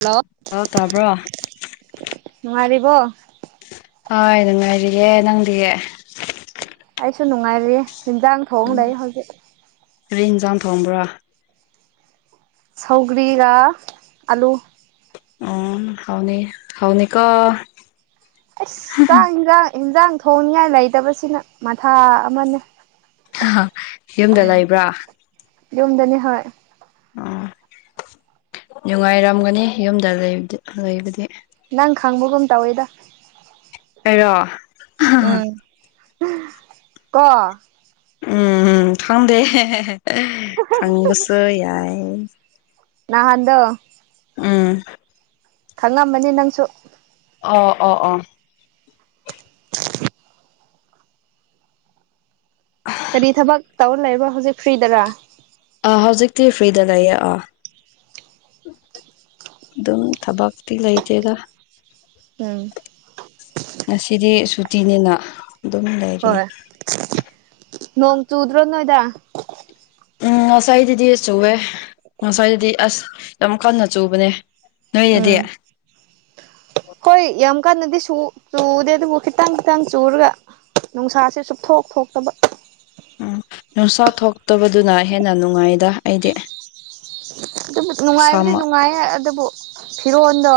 hello ꯂꯣ ꯇꯥꯕ꯭ꯔꯣ ꯅꯨꯉꯥꯏꯔꯤꯕꯣ ꯍꯣꯏ ꯅꯨꯡꯉꯥꯏꯔꯤꯌꯦ ꯅꯪꯗꯤ ꯑꯩꯁꯨ ꯅꯨꯡꯉꯥꯏꯔꯤꯌꯦ ꯍꯤꯟꯖꯥꯡ ꯊꯣꯡꯉ ꯂꯩ ꯍꯧꯖꯤꯛ ꯀꯔꯤ ꯍꯤꯟꯖꯥꯡ ꯊꯣꯡꯕ꯭ꯔꯥ ꯁꯧꯒ꯭ꯔꯤꯒꯥ ꯑꯂꯨ ꯎꯝ ꯍꯥꯎꯅꯤ ꯍꯥꯎꯅꯤꯀꯣ ꯑꯁ ꯆꯥꯛ ꯏꯟꯁꯥꯡ ꯏꯟꯖꯥꯡ ꯊꯣꯡꯅꯤꯉꯥꯏ ꯂꯩꯇꯥꯕꯁꯤꯅ ꯃꯊꯥ ꯑꯃꯥꯅꯦ ꯌꯨꯝꯗꯥ ꯂꯩꯕ꯭ꯔꯥ ꯌꯨꯝꯗꯥꯅꯦ ꯍꯣꯏ ꯑꯣ ꯅꯨꯡꯉꯥꯏꯔꯝꯒꯥꯅꯤ ꯌꯨꯝꯗꯥ ꯂꯩꯕꯥꯗꯤ ꯅꯪ ꯈꯪꯕꯒꯨꯝ ꯇꯧꯋꯦ ꯑꯩꯔꯣ ꯎꯝ ꯀꯣ ꯎꯝ ꯎꯝ ꯉꯪꯗꯦ ꯈꯪꯕꯁꯨ ꯌꯥꯏ ꯅꯍꯥꯟꯗꯣ ꯎꯝ ꯈꯪꯉꯝꯃꯥꯅꯤ ꯅꯪꯁꯨ ꯑꯣ ꯑꯣ ꯑꯣ [unintelligible] ꯀꯔꯤ ꯊꯥꯕꯛ ꯇꯧꯔꯥ ꯂꯩꯕ꯭ꯔꯣ ꯍꯧꯖꯤꯛ ꯐ꯭ꯔꯤꯗꯔꯥ ꯑꯥ ꯍꯧꯖꯤꯛꯇꯤ ꯐ꯭ꯔꯤꯗꯥ ꯂꯩꯌꯦ ꯑꯥꯥ ꯑꯗꯨꯝ ꯊꯥꯕꯛꯇꯤ ꯂꯩꯇꯦꯗ ꯎꯝ ꯉꯁꯤꯗꯤ ꯁꯨꯇꯤꯅꯤꯅꯥ ꯑꯗꯨꯝ ꯂꯩꯔꯦ ꯍꯣꯏ ꯅꯣꯡ ꯆꯨꯗ꯭ꯔꯣ ꯅꯣꯏꯗꯥ ꯎꯝ ꯉꯁꯥꯏꯗꯥꯗꯤ ꯆꯨꯑꯦ ꯉꯁꯥꯏꯗꯥꯗꯤ ꯑꯁ ꯌꯥꯝ ꯀꯟꯅ ꯆꯨꯕꯥꯅꯦ ꯎꯝ ꯍꯣꯏ ꯌꯥꯝ ꯀꯥꯟꯅꯥꯗꯤ ꯆꯨꯗꯦ ꯑꯗꯨꯕꯨ ꯈꯤꯇꯪ ꯈꯤꯇꯪ ꯆꯨꯔꯒꯥ ꯅꯨꯡꯁꯥꯁꯦ ꯁꯨꯛꯊꯣꯛ ꯊꯣꯛꯇꯥꯕ ꯎꯝ ꯅꯨꯡꯁꯥ ꯊꯣꯛꯇꯥꯕꯗꯨꯅ ꯍꯦꯟꯅ ꯅꯨꯡꯉꯥꯏꯗꯥ ꯑꯩꯗꯤ ꯑꯗꯨꯕꯨ ꯅꯨꯡꯉꯥꯏꯕꯗꯤ ꯁꯥꯃ ꯅꯨꯡꯉꯥꯏꯌꯦ ꯑꯗꯨꯕꯨ ꯐꯤꯔꯣꯟꯜꯗꯣ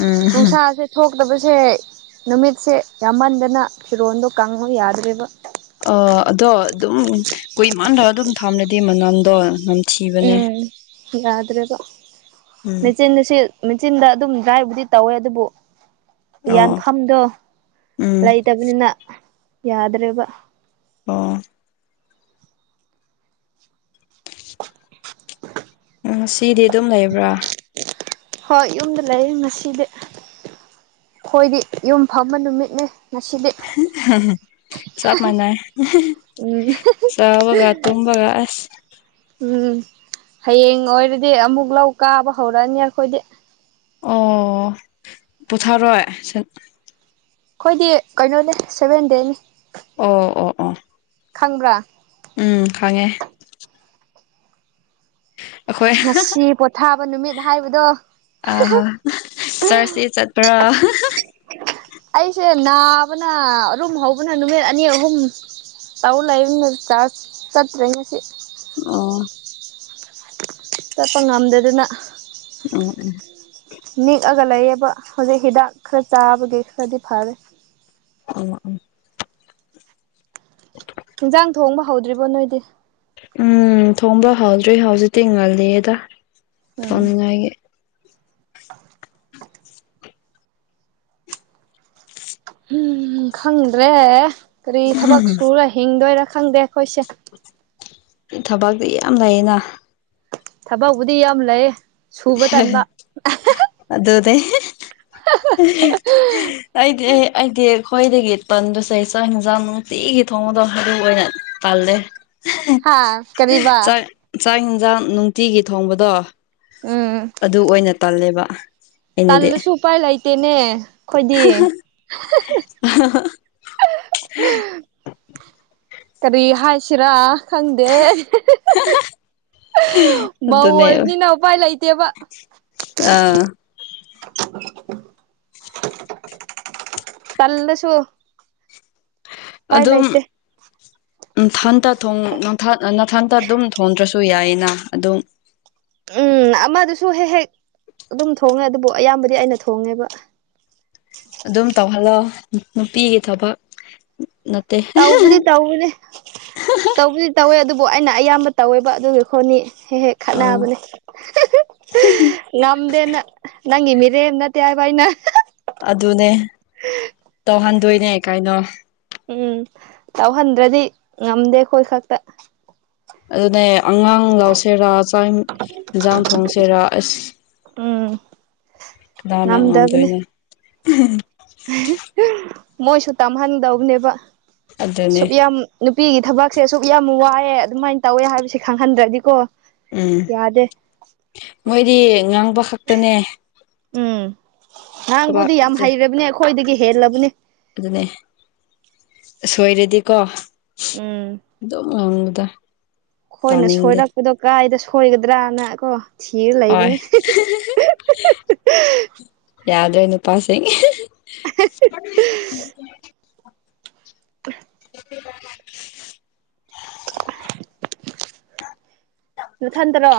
ꯎꯝ ꯅꯨꯡꯁꯥꯁꯦ ꯊꯣꯛꯀꯗꯕꯁꯦ ꯅꯨꯃꯤꯠꯁꯦ ꯌꯥꯝꯃꯟꯗꯅ ꯐꯤꯔꯣꯟꯗꯣ ꯀꯪꯉꯨ ꯌꯥꯗ꯭ꯔꯦꯕ ꯑ ꯑꯗꯣ ꯑꯗꯨꯝ ꯀꯨꯏꯃꯥꯟꯗ ꯑꯗꯨꯝ ꯊꯥꯝꯂꯗꯤ ꯃꯅꯝꯗꯣ ꯅꯝ ꯎꯝ ꯌꯥꯗ꯭ꯔꯦꯕ ꯎꯝ ꯃꯦꯆꯤꯟꯅꯁꯤꯜ ꯃꯦꯆꯤꯟꯗ ꯑꯗꯨꯝ ꯗ꯭ꯔꯥꯏꯕꯨꯗꯤ ꯇꯧꯋꯦ ꯑꯗꯨꯕꯨ ꯑꯣ ꯌꯥꯟꯐꯝꯗꯣ ꯎꯝ ꯂꯩꯇꯕꯅꯤꯅ ꯌꯥꯗ꯭ꯔꯦꯕ ꯑꯣ ꯎꯝ ꯁꯤꯗꯤ ꯑꯗꯨꯝ ꯂꯩꯕ꯭ꯔꯥ ꯍꯣꯏ ꯌꯨꯝꯗ ꯂꯩꯌꯦ ꯉꯁꯤꯗꯤ ꯈꯣꯏꯗꯤ ꯌꯨꯝ ꯐꯝꯕ ꯅꯨꯃꯤꯠꯅꯦ ꯉꯁꯤꯗꯤ ꯍ ꯍꯦꯍꯦ ꯆꯞ ꯃꯅꯩ ꯎꯝ ꯆꯥꯕꯒ ꯇꯨꯝꯕꯒ ꯑꯁ ꯎꯝ ꯍꯌꯦꯡ ꯂꯣꯏꯔꯗꯤ ꯑꯃꯨꯛ ꯂꯧ ꯀꯥꯕ ꯍꯧꯔꯑꯅꯤ ꯑꯈꯣꯏꯗꯤ ꯑꯣ ꯄꯨꯊꯔꯣꯏ ꯁꯟ ꯈꯣꯏꯗꯤ ꯀꯩꯅꯣꯅꯦ ꯁꯚꯦꯟ ꯗꯦꯅꯤ ꯑꯣ ꯑꯣ ꯑꯣ ꯈꯪꯕ꯭ꯔꯥ ꯎꯝ ꯈꯪꯉꯦ ꯑꯩꯈꯣꯏ ꯉꯁꯤ ꯄꯣꯊꯥꯕ ꯅꯨꯃꯤꯠ ꯍꯥꯏꯕꯗꯣ ꯆꯔꯁꯇꯤ ꯆꯠꯄ꯭ꯔꯥ ꯑꯩꯁꯦ ꯅꯥꯕꯅ ꯑꯔꯨꯝ ꯍꯧꯕꯅ ꯅꯨꯃꯤꯠ ꯑꯅꯤ ꯑꯍꯨꯝ ꯇꯧ ꯂꯩꯥꯔꯝꯕꯅꯤ ꯆꯥꯔꯁ ꯆꯠꯇ꯭ꯔꯦ ꯉꯁꯤ ꯑꯣ ꯆꯠꯄ ꯉꯝꯗꯗꯅ ꯎꯝ ꯎꯝ ꯅꯤꯛꯑꯒ ꯂꯩꯌꯦꯕ ꯍꯧꯖꯤꯛ ꯍꯤꯗꯥꯛ ꯈꯔ ꯆꯥꯕꯒꯤ ꯈꯔꯗꯤ ꯐꯔꯦ ꯎꯝ ꯎꯝ ꯏꯟꯖꯥꯡ ꯊꯣꯡꯕ ꯍꯧꯗ꯭ꯔꯤꯕꯣ ꯅꯣꯏꯗꯤ ꯎꯝ ꯊꯣꯡꯕ ꯍꯧꯗ꯭ꯔꯤ ꯍꯧꯖꯤꯛꯇꯤ ꯉꯜꯂꯤꯌꯦꯗ ꯎꯝ ꯊꯣꯡꯅꯤꯡꯉꯥꯏꯒꯤ ꯍꯨꯝ ꯈꯪꯗ꯭ꯔꯦ ꯀꯔꯤ ꯊꯕꯛ ꯁꯨꯔ ꯍꯤꯡꯗꯣꯏꯔ ꯈꯪꯗꯦ ꯑꯈꯣꯏꯁꯦ ꯊꯕꯛꯗꯤ ꯌꯥꯝ ꯂꯩꯌꯦꯅ ꯊꯕꯛꯕꯨꯗꯤ ꯌꯥꯝ ꯂꯩꯌꯦ ꯁꯨꯕ ꯍꯦꯍꯦ ꯇꯟꯕ ꯑꯗꯨꯅꯦ ꯑꯩꯗꯤ ꯑꯩ ꯑꯩꯗꯤ ꯑꯈꯣꯏꯗꯒꯤ ꯇꯟꯕꯁꯦ ꯆꯥꯛ ꯍꯦꯟꯖꯥꯡ ꯅꯨꯡꯇꯤꯒꯤ ꯊꯣꯡꯕꯗꯣ ꯑꯗꯨ ꯑꯣꯏꯅ ꯇꯜꯂꯦ ꯍꯥ ꯀꯔꯤꯕ ꯆꯥꯛ ꯆꯥꯛ ꯍꯦꯟꯖꯥꯡ ꯅꯨꯡꯇꯤꯒꯤ ꯊꯣꯡꯕꯗꯣ ꯎꯝ ꯑꯗꯨ ꯑꯣꯏꯅ ꯇꯜꯂꯦꯕ ꯑꯩꯅꯗꯤ ꯇꯜꯂꯁꯨ ꯎꯄꯥꯏ ꯂꯩꯇꯦꯅꯦ ꯈꯣꯏꯗꯤ [unintelligible] ꯀꯔꯤ ꯍꯥꯏꯁꯤꯔꯥ ꯈꯪꯗꯦ ꯃꯧ ꯑꯗꯨꯅꯦ ꯑꯣꯏꯕꯅꯤꯅ ꯎꯄꯥꯏ ꯂꯩꯇꯦꯕ ꯑꯥ [unintelligible] ꯇꯜꯂꯁꯨ ꯎꯄꯥꯏ ꯑꯗꯨꯝ ꯂꯩꯇꯦ ꯏꯊꯟꯇ ꯊꯣꯡ ꯊꯠꯅ ꯅꯊꯟꯇ ꯑꯗꯨꯝ ꯊꯣꯡꯗ꯭ꯔꯁꯨ ꯌꯥꯏꯌꯦꯅ ꯑꯗꯨꯝ ꯎꯝ ꯑꯃꯗꯨꯁꯨ ꯍꯦꯛ ꯍꯦꯛ ꯑꯗꯨꯝ ꯊꯣꯡꯉꯦ ꯑꯗꯨꯕꯨ ꯑꯌꯥꯝꯕꯗꯤ ꯑꯩꯅ ꯊꯣꯡꯉꯦꯕ ꯑꯗꯨꯝ ꯇꯧꯍꯜꯂꯣ ꯅꯨꯄꯤꯒꯤ ꯊꯕꯛ ꯅꯠꯇꯦ ꯇꯧꯕꯨꯗꯤ ꯇꯧꯕꯅꯦ ꯇꯧꯕꯨꯗꯤ ꯇꯧꯋꯦ ꯑꯗꯨꯕꯨ ꯑꯩꯅ ꯑꯌꯥꯝꯕ ꯇꯧꯋꯦꯕ ꯑꯗꯨꯒꯤ ꯑꯈꯣꯠꯅꯤ ꯍꯦꯛ ꯍꯦꯛ ꯑꯥ ꯈꯠꯅꯕꯅꯦ ꯉꯝꯗꯦꯅ ꯅꯪꯒꯤ ꯃꯤꯔꯦꯝ ꯅꯠꯇꯦ ꯍꯥꯏꯕ ꯑꯩꯅ ꯑꯗꯨꯅꯦ ꯇꯧꯍꯟꯗꯣꯏꯅꯦ ꯀꯥꯏꯅꯣ ꯎꯝ ꯇꯧꯍꯟꯗ꯭ꯔꯗꯤ ꯉꯝꯗꯦ ꯑꯩꯈꯣꯏ ꯈꯛꯇ ꯑꯗꯨꯅꯦ ꯑꯉꯥꯡ ꯂꯧꯁꯦꯔꯥ ꯆꯥꯛ ꯌꯦꯟꯁꯥꯡ ꯊꯣꯡꯁꯦꯔꯥ ꯑꯁ ꯎꯝ ꯗꯅꯥ ꯉꯝꯗꯕꯅꯦ ꯉꯝꯗꯣꯏꯅꯣ ꯃꯣꯏꯁꯨ ꯇꯝꯍꯟꯗꯧꯕꯅꯦꯕ ꯑꯗꯨꯅꯦ ꯁꯨꯛ ꯌꯥꯝ ꯅꯨꯄꯤꯒꯤ ꯊꯕꯛꯁꯦ ꯑꯁꯨꯛ ꯌꯥꯝ ꯋꯥꯏꯑꯦ ꯑꯗꯨꯃꯥꯏꯅ ꯇꯧꯋꯦ ꯍꯥꯏꯕꯁꯦ ꯈꯪꯍꯟꯗ꯭ꯔꯗꯤꯀꯣ ꯎꯝ ꯌꯥꯗꯦ ꯃꯣꯏꯗꯤ ꯉꯥꯡꯕ ꯈꯛꯇꯅꯦ ꯎꯝ ꯉꯥꯡꯕꯨꯗꯤ ꯌꯥꯝ ꯊꯕꯛꯁꯦ ꯍꯩꯔꯕꯅꯤ ꯑꯩꯈꯣꯏꯗꯒꯤ ꯍꯦꯜꯂꯕꯅꯤ ꯑꯗꯨꯅꯦ ꯁꯣꯏꯔꯗꯤꯀꯣ ꯎꯝ ꯑꯗꯨꯝ ꯉꯥꯡꯕꯗꯣ ꯑꯩꯈꯣꯏꯅ ꯁꯣꯏꯔꯛꯄꯗꯣ ꯀꯥꯏꯗ ꯁꯣꯏꯒꯗ꯭ꯔꯥꯅ ꯀꯣ ꯊꯤꯔ ꯍꯣꯏ ꯂꯩꯕꯅꯦ ꯌꯥꯗ꯭ꯔꯦ ꯅꯨꯄꯥꯥꯁꯤꯡ [inaudible] [inaudible] [inaudible] ꯅꯊꯟꯇꯔꯣ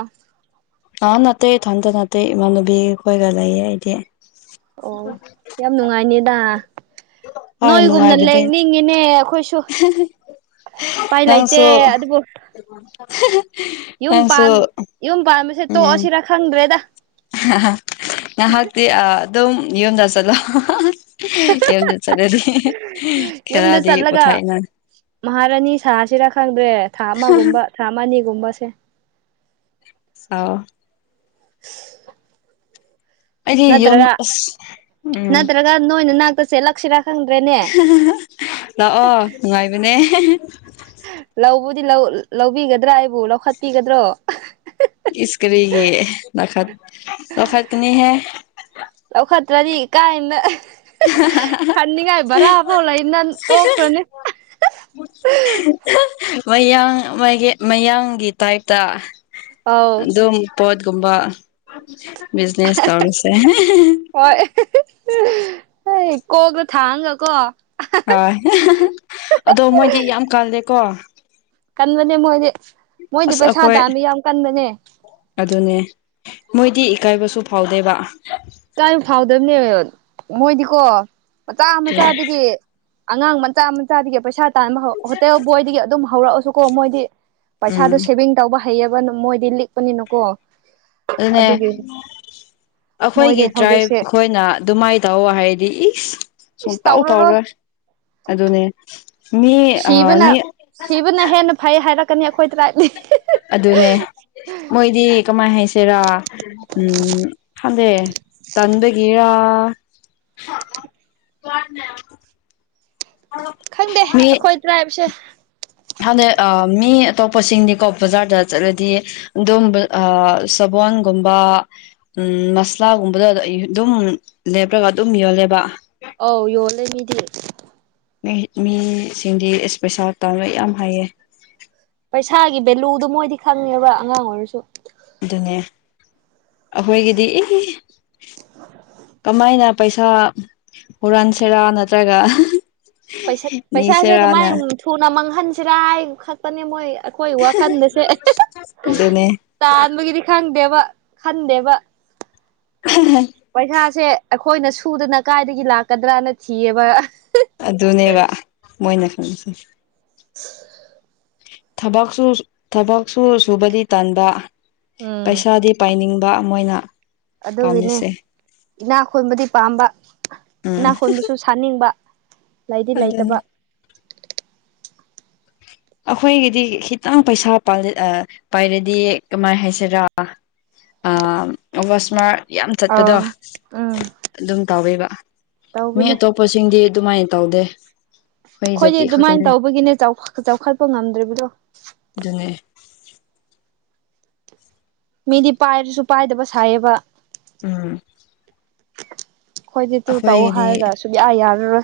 ꯑꯥ ꯅꯠꯇꯩ ꯏꯊꯟꯗ ꯅꯥꯠꯇꯩ ꯏꯃꯥꯅꯕꯤ ꯈꯣꯏꯒ ꯂꯩꯌꯦ ꯑꯩꯗꯤ ꯑꯣ ꯌꯥꯝ ꯅꯨꯡꯉꯥꯏꯅꯦꯗ ꯍꯣꯏ ꯅꯣꯏꯒꯨꯝꯅ ꯅꯨꯡꯉꯥꯏꯕꯗꯤ ꯂꯩꯅꯤꯡꯉꯤꯅꯦ ꯑꯩꯈꯣꯏꯁꯨ ꯎꯄꯥꯏ ꯂꯩꯇꯦ ꯅꯪꯁꯨ ꯑꯗꯨꯕꯨ [unintelligible] ꯌꯨꯝ ꯅꯪꯁꯨ ꯄꯥꯟ ꯌꯨꯝ ꯄꯥꯟꯕꯁꯦ ꯇꯣꯛꯑꯁꯤꯔꯥ ꯈꯪꯗ꯭ꯔꯦꯗ ꯉꯍꯥꯛꯇꯤ ꯑꯥ ꯑꯗꯨꯝ ꯌꯨꯝꯗ ꯆꯠꯂꯣ ꯌꯨꯝꯗ ꯆꯠꯂꯗꯤ ꯌꯨꯝꯗ ꯈꯔꯗꯤ ꯆꯠꯂꯒ ꯄꯣꯊꯥꯏꯅ ꯃꯍꯥꯔꯥꯅꯤ ꯁꯥꯁꯤꯔꯥ ꯈꯪꯗ꯭ꯔꯦ ꯊꯥ ꯑꯃꯒꯨꯝꯕ ꯊꯥ ꯑꯅꯤꯒꯨꯝꯕꯁꯦ ꯁꯥꯎ [inaudible] ꯑꯩꯗꯤ ꯌꯨꯝ ꯅꯠꯇ꯭ꯔꯥꯒ ꯑꯁ ꯎꯝ ꯅꯠꯇ꯭ꯔꯥꯒ ꯅꯣꯏ ꯅꯅꯥꯛꯇꯥ ꯆꯦꯠꯂꯛꯁꯤꯔꯥ ꯂꯥꯛꯑꯣ ꯅꯨꯡꯉꯥꯏꯕꯅꯦ ꯂꯧꯕꯗꯤ ꯂꯧ ꯂꯧꯕꯤꯒꯗ꯭ꯔꯥ ꯑꯩꯕꯨ ꯂꯧꯈꯠꯄꯤꯒꯗ꯭ꯔꯣ ꯏꯁ ꯀꯔꯤꯒꯤ ꯂꯧꯈꯠ ꯂꯧꯈꯠꯀꯥꯅꯤꯍꯦ ꯂꯧꯈꯠꯇ꯭ꯔꯥꯗꯤ ꯀꯥꯏꯅ ꯍꯟꯅꯤꯡꯉꯥꯏ ꯚꯔꯥꯐꯥꯎ ꯂꯩꯅꯟ ꯇꯣꯛꯈ꯭ꯔꯥꯅꯤ ꯃꯌꯥꯡ ꯃꯥꯒꯤ ꯃꯌꯥꯡꯒꯤ ꯇꯥꯏꯞꯇꯥ ꯑꯧ ꯑꯗꯨꯝ ꯄꯣꯠꯀꯨꯝꯕ ꯕꯤꯖꯤꯅꯦꯁ ꯇꯧꯔꯁꯦ ꯍꯣꯏ ꯀꯣꯛꯇꯥ ꯊꯥꯡꯉꯒꯀꯣ ꯑꯥ ꯑꯗꯣ ꯃꯣꯏꯗꯤ ꯌꯥꯝ ꯀꯜꯂꯦꯀꯣ ꯀꯟꯕꯅꯦ ꯃꯣꯏꯗꯤ ꯃꯣꯏꯗꯤ ꯑꯁ ꯄꯩꯁꯥ ꯑꯩꯈꯣꯏ ꯇꯥꯟꯕ ꯌꯥꯝ ꯀꯟꯕꯅꯦ ꯑꯗꯨꯅꯦ ꯃꯣꯏꯗꯤ ꯏꯀꯥꯏꯕꯁꯨ ꯐꯥꯎꯗꯦꯕ ꯏꯀꯥꯏꯕ ꯐꯥꯎꯗꯕꯅꯦ ꯃꯣꯏꯗꯤꯀꯣ ꯃꯆꯥ ꯃꯆꯥꯗꯒꯤ ꯑꯉꯥꯡ ꯃꯆꯥ ꯃꯆꯥꯗꯒꯤ ꯄꯩꯁꯥ ꯇꯥꯟꯕ ꯍꯧ ꯍꯣꯇꯦꯜ ꯕꯣꯏꯗꯒꯤ ꯑꯗꯨꯝ ꯍꯧꯔꯛꯑꯁꯨꯀꯣ ꯃꯣꯏꯗꯤ ꯎꯝ ꯄꯩꯁꯥꯗꯣ ꯁꯦꯚꯤꯡ ꯇꯧꯕ ꯍꯩꯑꯕ ꯃꯣꯏꯗꯤ ꯂꯤꯛꯄꯅꯤꯅꯀꯣ ꯑꯗꯨꯅꯦ ꯑꯗꯨꯒꯤ ꯃꯣꯏꯗꯤ ꯑꯩꯈꯣꯏꯒꯤ ꯇ꯭ꯔꯥꯏꯞ ꯍꯧꯖꯤꯛꯁꯦ ꯈꯣꯏꯅ ꯑꯗꯨꯃꯥꯏ ꯇꯧꯋꯣ ꯍꯥꯏꯔꯗꯤ ꯏꯁ ꯏꯁ ꯁꯨꯡꯇꯥꯎ ꯇꯧꯔꯔꯣꯏ ꯇꯥꯎꯔꯣꯏ ꯑꯗꯨꯅꯦ ꯃꯤ ꯁꯤꯕꯅ ꯃꯤ ꯁꯤꯕꯅ ꯍꯦꯟꯅ ꯐꯩ ꯍꯥꯏꯔꯛꯀꯥꯅꯤ ꯑꯩꯈꯣꯏ ꯇ꯭ꯔꯥꯏꯞ ꯗꯤ ꯑꯗꯨꯅꯦ ꯃꯣꯏꯗꯤ ꯀꯃꯥꯏ ꯍꯥꯏꯁꯤꯔꯥ ꯎꯝ ꯈꯪꯗꯦ ꯇꯟꯕꯒꯤꯔꯥ [unintelligible] ꯈꯪꯗꯦ ꯑꯩꯈꯣꯏ ꯇ꯭ꯔꯥꯏꯕꯁꯦ ꯈꯟꯗꯦ ꯑꯥ ꯃꯤ ꯑꯇꯣꯞꯄꯁꯤꯡꯗꯤꯀꯣ ꯕꯖꯥꯔꯗ ꯆꯠꯂꯗꯤ ꯑꯗꯨꯝ ꯑꯥ ꯁꯕꯣꯟꯒꯨꯝꯕ ꯎꯝ ꯃꯁꯂꯥꯒꯨꯝꯕꯗꯣ ꯑꯗꯨꯝ ꯂꯦꯞꯔꯒ ꯑꯗꯨꯝ ꯌꯣꯜꯂꯦꯕ ꯑꯧ ꯌꯣꯜꯂꯦ ꯃꯤꯗꯤ ꯃꯤ ꯃꯤꯁꯤꯡꯗꯤ ꯏꯁ ꯄꯩꯁꯥ ꯇꯥꯟꯕ ꯌꯥꯝ ꯍꯩꯌꯦ ꯄꯩꯁꯥꯒꯤ ꯚꯦꯂꯨꯗꯣ ꯃꯣꯏꯗꯤ ꯈꯪꯉꯦꯕ ꯑꯉꯥꯡ ꯑꯣꯏꯔꯁꯨ ꯑꯗꯨꯅꯦ ꯑꯩꯈꯣꯏꯒꯤꯗꯤ ꯏ ꯀꯃꯥꯏꯅ ꯄꯩꯁꯥ ꯍꯨꯔꯟꯁꯦꯔꯥ ꯅꯠꯇ꯭ꯔꯒ ꯄꯩꯁꯠ ꯄꯩꯁꯥꯁꯦ ꯅꯤꯁꯤꯔꯥꯅ ꯀꯃꯥꯏꯅ ꯊꯨꯅ ꯃꯥꯡꯍꯟꯁꯦꯔꯥ ꯍꯥꯏꯅꯥ ꯈꯟ ꯄꯅꯦ ꯃꯣꯏ ꯑꯩꯈꯣꯏ ꯋꯥꯈꯟꯒꯥꯁꯦ ꯑꯗꯨꯅꯦ ꯇꯥꯟꯕꯒꯤꯗꯤ ꯈꯪꯗꯦꯕ ꯈꯟꯗꯦꯕ [unintelligible] ꯄꯩꯁꯥꯁꯦ ꯑꯩꯈꯣꯏꯅ ꯁꯨꯗꯅ ꯀꯥꯏꯗꯒꯤ ꯂꯥꯛꯀꯗ꯭ꯔꯅ ꯊꯤꯌꯦꯕ ꯑꯗꯨꯅꯦꯕ ꯃꯣꯏꯅ ꯈꯪꯁꯦ ꯊꯕꯛꯁꯨ ꯊꯕꯛꯁꯨ ꯁꯨꯕꯗꯤ ꯇꯟꯕꯥꯥ ꯎꯝ ꯄꯩꯁꯥꯗꯤ ꯄꯥꯏꯅꯤꯡꯕ ꯃꯣꯏꯅ ꯑꯗꯨꯒꯤꯅꯦ ꯄꯥꯝꯃꯤꯁꯦ ꯏꯅꯥ ꯈꯣꯟꯕꯗꯤ ꯄꯥꯝꯕ ꯏꯅꯥ ꯎꯝ ꯈꯣꯟꯕꯁꯨ ꯁꯨ ꯁꯥꯅꯤꯡꯕ ꯂꯩꯗꯤ ꯑꯗꯨꯅꯤ ꯂꯩꯇꯥꯕ ꯑꯩꯈꯣꯏꯒꯤꯗꯤ ꯈꯤꯇꯪ ꯄꯩꯁꯥ ꯄꯟꯗꯤ ꯑꯥ ꯄꯥꯏꯔꯗꯤ ꯀꯃꯥꯏ ꯍꯥꯏꯁꯤꯔꯥ ꯑ ꯑꯥꯋꯥꯁꯃꯥꯔ ꯌꯥꯝ ꯆꯠꯄꯗꯣ ꯑꯥꯎ ꯑꯗꯨꯝ ꯇꯧꯋꯦꯕ ꯃꯤ ꯇꯧꯕꯅꯦ ꯑꯇꯣꯞꯄꯁꯤꯡꯗꯤ ꯑꯗꯨꯃꯥꯏꯅ ꯇꯧꯗꯦ ꯑꯩꯈꯣꯏ ꯑꯩꯈꯣꯏꯗꯤ ꯖꯥꯇꯤ ꯑꯗꯨꯃꯥꯏꯅ ꯈꯛꯇꯅꯦ ꯇꯧꯕꯒꯤꯅꯦ ꯆꯧꯈꯥ ꯆꯥꯎꯈꯠꯄ ꯉꯝꯗ꯭ꯔꯤꯕꯗꯣ ꯑꯗꯨꯅꯦ ꯃꯤꯗꯤ ꯄꯥꯏꯔꯁꯨ ꯄꯥꯏꯗꯕ ꯁꯥꯏꯌꯦꯕ ꯎꯝ ꯈꯣꯏꯗꯤ ꯇꯨ ꯇꯧꯑꯣ ꯑꯩꯈꯣꯏꯒꯤꯗꯤ ꯍꯥꯏꯔꯒ ꯁꯨꯛꯌꯥ ꯌꯥꯔꯔꯣꯏ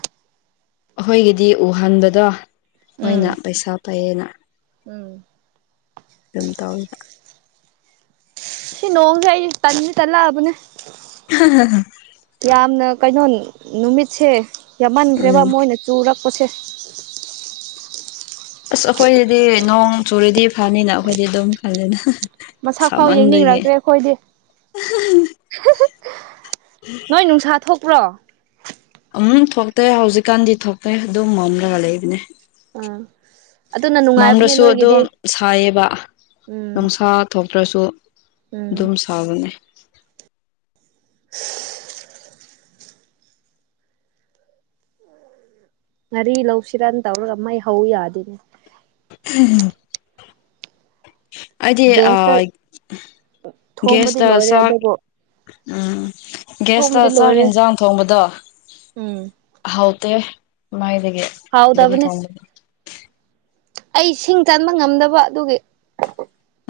ꯑꯍꯣꯢꯒꯤꯗꯤ ꯎꯍꯟꯕꯗꯣ ꯃꯣꯏꯅ ꯎꯝ ꯄꯩꯁꯥ ꯄꯩꯌꯦꯅ ꯎꯝ ꯗꯨꯝ ꯇꯧꯏꯕꯥ ꯁꯤ ꯅꯣꯡ ꯑꯩ ꯇꯟꯗꯤ ꯇꯟꯂꯛꯑꯥꯕꯅꯦ ꯍꯥ ꯍꯥ ꯍꯥ ꯌꯥꯝꯅ ꯀꯩꯅꯣ ꯅꯨꯃꯤꯠꯁꯦ ꯌꯥꯝꯃꯟꯈ꯭ꯔꯦꯕ ꯎꯝ ꯃꯣꯏꯅ ꯆꯨꯔꯛꯄꯁꯦ ꯑꯁ ꯑꯩꯈꯣꯏꯒꯤꯗꯤ ꯅꯣꯡ ꯆꯨꯔꯤꯗꯤ ꯐꯅꯤꯅ ꯑꯩꯈꯣꯏꯗꯤ ꯑꯗꯨꯝ ꯈꯜꯂꯦꯅ ꯃꯁꯛꯐꯥꯎ ꯁꯥꯃꯟꯕꯒꯤ ꯌꯦꯡꯅꯤꯡꯔꯛꯇ꯭ꯔꯦ ꯑꯩꯈꯣꯏꯗꯤ ꯍꯨ ꯍꯨ ꯅꯣꯏ ꯅꯨꯡꯁꯥ ꯊꯣꯛꯄ꯭ꯔꯣ ꯎꯝ ꯊꯣꯛꯇꯦ ꯍꯧꯖꯤꯛꯀꯥꯟꯗꯤ ꯊꯣꯛꯇꯦ ꯑꯗꯨꯝ ꯃꯝꯂꯒ ꯂꯩꯕꯅꯦ ꯑꯥ ꯑꯗꯨꯅ ꯅꯨꯡꯉꯥꯏꯕꯅꯦ ꯃꯝꯗꯁꯨ ꯅꯣꯏꯒꯤꯗꯤ ꯑꯗꯨꯝ ꯁꯥꯏꯌꯦꯕ ꯎꯝ ꯅꯨꯡꯁꯥ ꯊꯣꯛꯇ꯭ꯔꯁꯨ ꯎꯝ ꯑꯗꯨꯝ ꯁꯥꯕꯅꯦ [unintelligible] ꯉꯥꯔꯤ ꯂꯧꯁꯤꯔꯥ ꯇꯧꯔꯒ ꯃꯩ ꯍꯧ ꯌꯥꯗꯦꯅꯦ [unintelligible] ꯑꯩꯗꯤ ꯒ꯭ꯌꯥꯁꯇ ꯑꯥ ꯊꯣꯡꯕꯗꯤ ꯒꯦꯁꯇ ꯂꯣꯏꯔꯦ ꯆꯥꯛ ꯑꯗꯨꯕꯨ ꯎꯝ ꯊꯣꯡꯕꯗꯤ ꯒꯦꯁꯇ ꯆꯥꯛ ꯂꯣꯏꯔꯦ ꯌꯦꯟꯁꯥꯡ ꯊꯣꯡꯕꯗꯣ ꯎꯝ ꯍꯥꯎꯇꯦ ꯃꯥꯥꯏꯗꯒꯤ ꯑꯗꯨꯕꯨ ꯍꯥꯎꯗꯕꯅꯦ ꯊꯣꯡꯕꯅꯤ ꯑꯩ ꯁꯤꯡ ꯆꯟꯕ ꯉꯝꯗꯕ ꯑꯗꯨꯒꯤ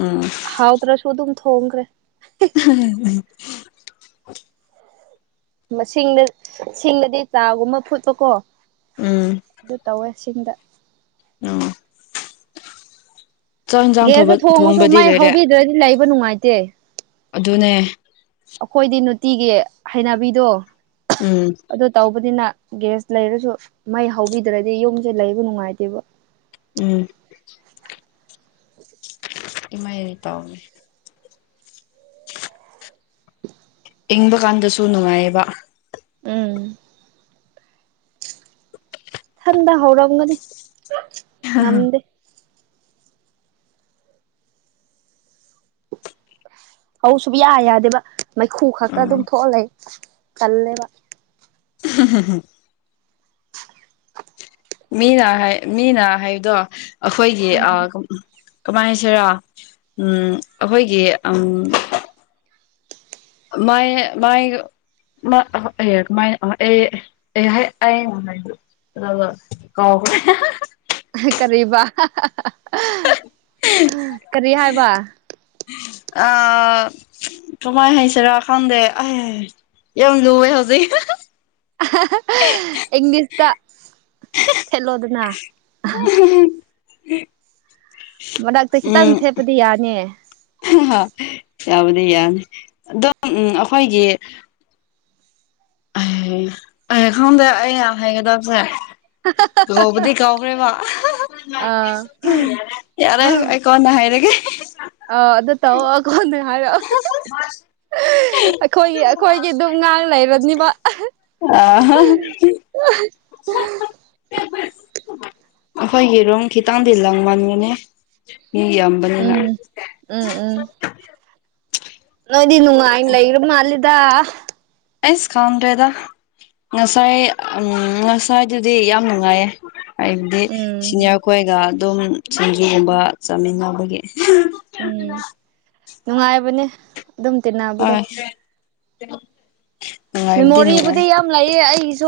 ꯎꯝ ꯍꯥꯎꯇꯔꯁꯨ ꯑꯗꯨꯝ ꯊꯣꯡꯈ꯭ꯔꯦ [unintelligible] ꯃꯁꯤꯡꯗ ꯁꯤꯡꯗꯗꯤ ꯆꯥꯒꯨꯝꯕ ꯐꯨꯠꯄꯀꯣ ꯎꯝ ꯑꯗꯨ ꯇꯧꯋꯦ ꯁꯤꯡꯗ ꯑꯣ ꯒꯦꯌꯥꯁꯇ ꯊꯣꯡꯉꯁꯨ ꯊꯣꯡꯕꯗꯤ ꯃꯥꯏ ꯂꯣꯏꯔꯦ ꯍꯧꯕꯤꯗ꯭ꯔꯗꯤ ꯂꯩꯕ ꯅꯨꯡꯉꯥꯏꯇꯦ ꯑꯗꯨꯅꯦ ꯑꯩꯈꯣꯏꯗꯤ ꯅꯨꯡꯇꯤꯒꯤ ꯍꯩꯅꯕꯤꯗꯣ ꯎꯝ ꯑꯗꯨ ꯇꯧꯕꯅꯤꯅ ꯒ꯭ꯌꯥꯁ ꯂꯩꯔꯁꯨ ꯃꯩ ꯍꯧꯕꯤꯗ꯭ꯔꯗꯤ ꯌꯨꯝꯁꯦ ꯂꯩꯕ ꯅꯨꯡꯉꯥꯏꯇꯦꯕ ꯎꯝ ꯏꯃꯥꯏꯗꯤ ꯇꯥꯎꯅꯤ ꯏꯪꯕ ꯀꯥꯟꯗꯁꯨ ꯅꯨꯡꯉꯥꯏꯌꯦꯕ ꯎꯝ ꯊꯟꯗ ꯍꯧꯔꯝꯒꯅꯤ ꯉꯝꯗꯦ ꯍꯧꯁꯨꯕ ꯌꯥ ꯌꯥꯗꯦꯕ ꯃꯩꯈꯨ ꯈꯛꯇ ꯎꯝ ꯑꯗꯨꯝ ꯊꯣꯛꯍꯂꯦ ꯀꯜꯂꯦꯕ ꯍ ꯍ ꯍ ꯃꯤꯅ ꯍꯥꯏ ꯃꯤꯅ ꯍꯥꯏꯕꯗꯣ ꯑꯩꯈꯣꯏꯒꯤ ꯀꯃꯥꯏꯁꯤꯔ ꯎ ꯑꯩꯈꯣꯏꯒꯤ ꯃꯥꯏ ꯃꯥꯏ [inaudible] ꯑ ꯀ ꯀꯔꯤꯕ ꯀꯔꯤ ꯍꯥꯏꯕ ꯑ ꯀꯃꯥꯏ ꯍꯁꯔ ꯈꯥꯟꯗꯦ ꯑꯦ ꯍꯥꯏꯦ ꯌꯥꯝ ꯂꯨꯑꯦ ꯍꯧꯖꯤꯛ ꯏꯪꯂꯤꯁꯇ ꯊꯦꯠꯂꯣꯗꯅ ꯑꯦ ꯃꯅꯥꯛꯇ ꯈꯤꯇꯪ ꯊꯦꯠꯄꯗꯤ ꯌꯥꯅꯤꯌꯦ ꯌꯥꯎꯕꯗꯤ ꯌꯥꯅꯤ ꯑꯣ ꯎꯝ ꯑꯩꯈꯣꯏꯒꯤ ꯑꯩꯦ ꯈꯗꯦ ꯑꯦ ꯍꯦꯒꯗ ꯐ ꯀꯥꯎꯕꯗꯤ ꯀꯥꯎꯕ꯭ꯔꯦ ꯃꯥ ꯑꯥ ꯌꯥꯔꯦ ꯑꯩꯣ ꯅꯍꯥꯏꯔꯒꯦ ꯑ ꯑꯗꯨ ꯇꯋꯥꯒꯣꯟ ꯍꯥꯏꯔ [inaudible] ꯑꯩꯈꯣꯏꯒꯤ ꯑꯩꯈꯣꯏꯒꯤ ꯑꯗꯨꯝ ꯉꯥꯡ ꯂꯩꯔꯅꯤꯕ ꯑ ꯑꯩꯈꯣꯏ ꯌꯦꯔꯨꯝ ꯈꯤꯇꯪꯗꯤ ꯂꯪ ꯃꯟꯒꯅꯦ ꯃꯤ ꯌꯥꯝ ꯎꯝ ꯎꯝ ꯎꯝ ꯅꯣꯏꯗꯗꯤ ꯅꯅꯨꯡ ꯍꯥꯏ ꯂꯩ ꯏꯔꯅ ꯑꯜꯗ ꯑꯩꯁ ꯈꯪꯗ꯭ꯔꯦꯗ ꯉꯁꯥꯏ ꯉꯁꯥꯏꯗꯨꯗꯤ ꯌꯥꯝ ꯅꯨꯡꯉꯥꯏꯌꯦ ꯍꯥꯏꯕꯗꯤ ꯎꯝ ꯁꯤꯅꯤꯌꯥꯔ ꯈꯣꯏꯒ ꯑꯗꯨꯝ ꯁꯤꯡꯖꯨꯒꯨꯝꯕ ꯆꯥꯃꯤꯟꯅꯕꯒꯤ ꯎꯝ ꯅꯨꯡꯉꯥꯏꯕꯅꯦ ꯑꯗꯨꯝ ꯇꯤꯅ ꯑ ꯃꯦꯃꯣꯔꯤꯕꯨꯗꯤ ꯌꯥꯝ ꯂꯩꯌꯦ ꯑꯩꯒꯤꯁꯨ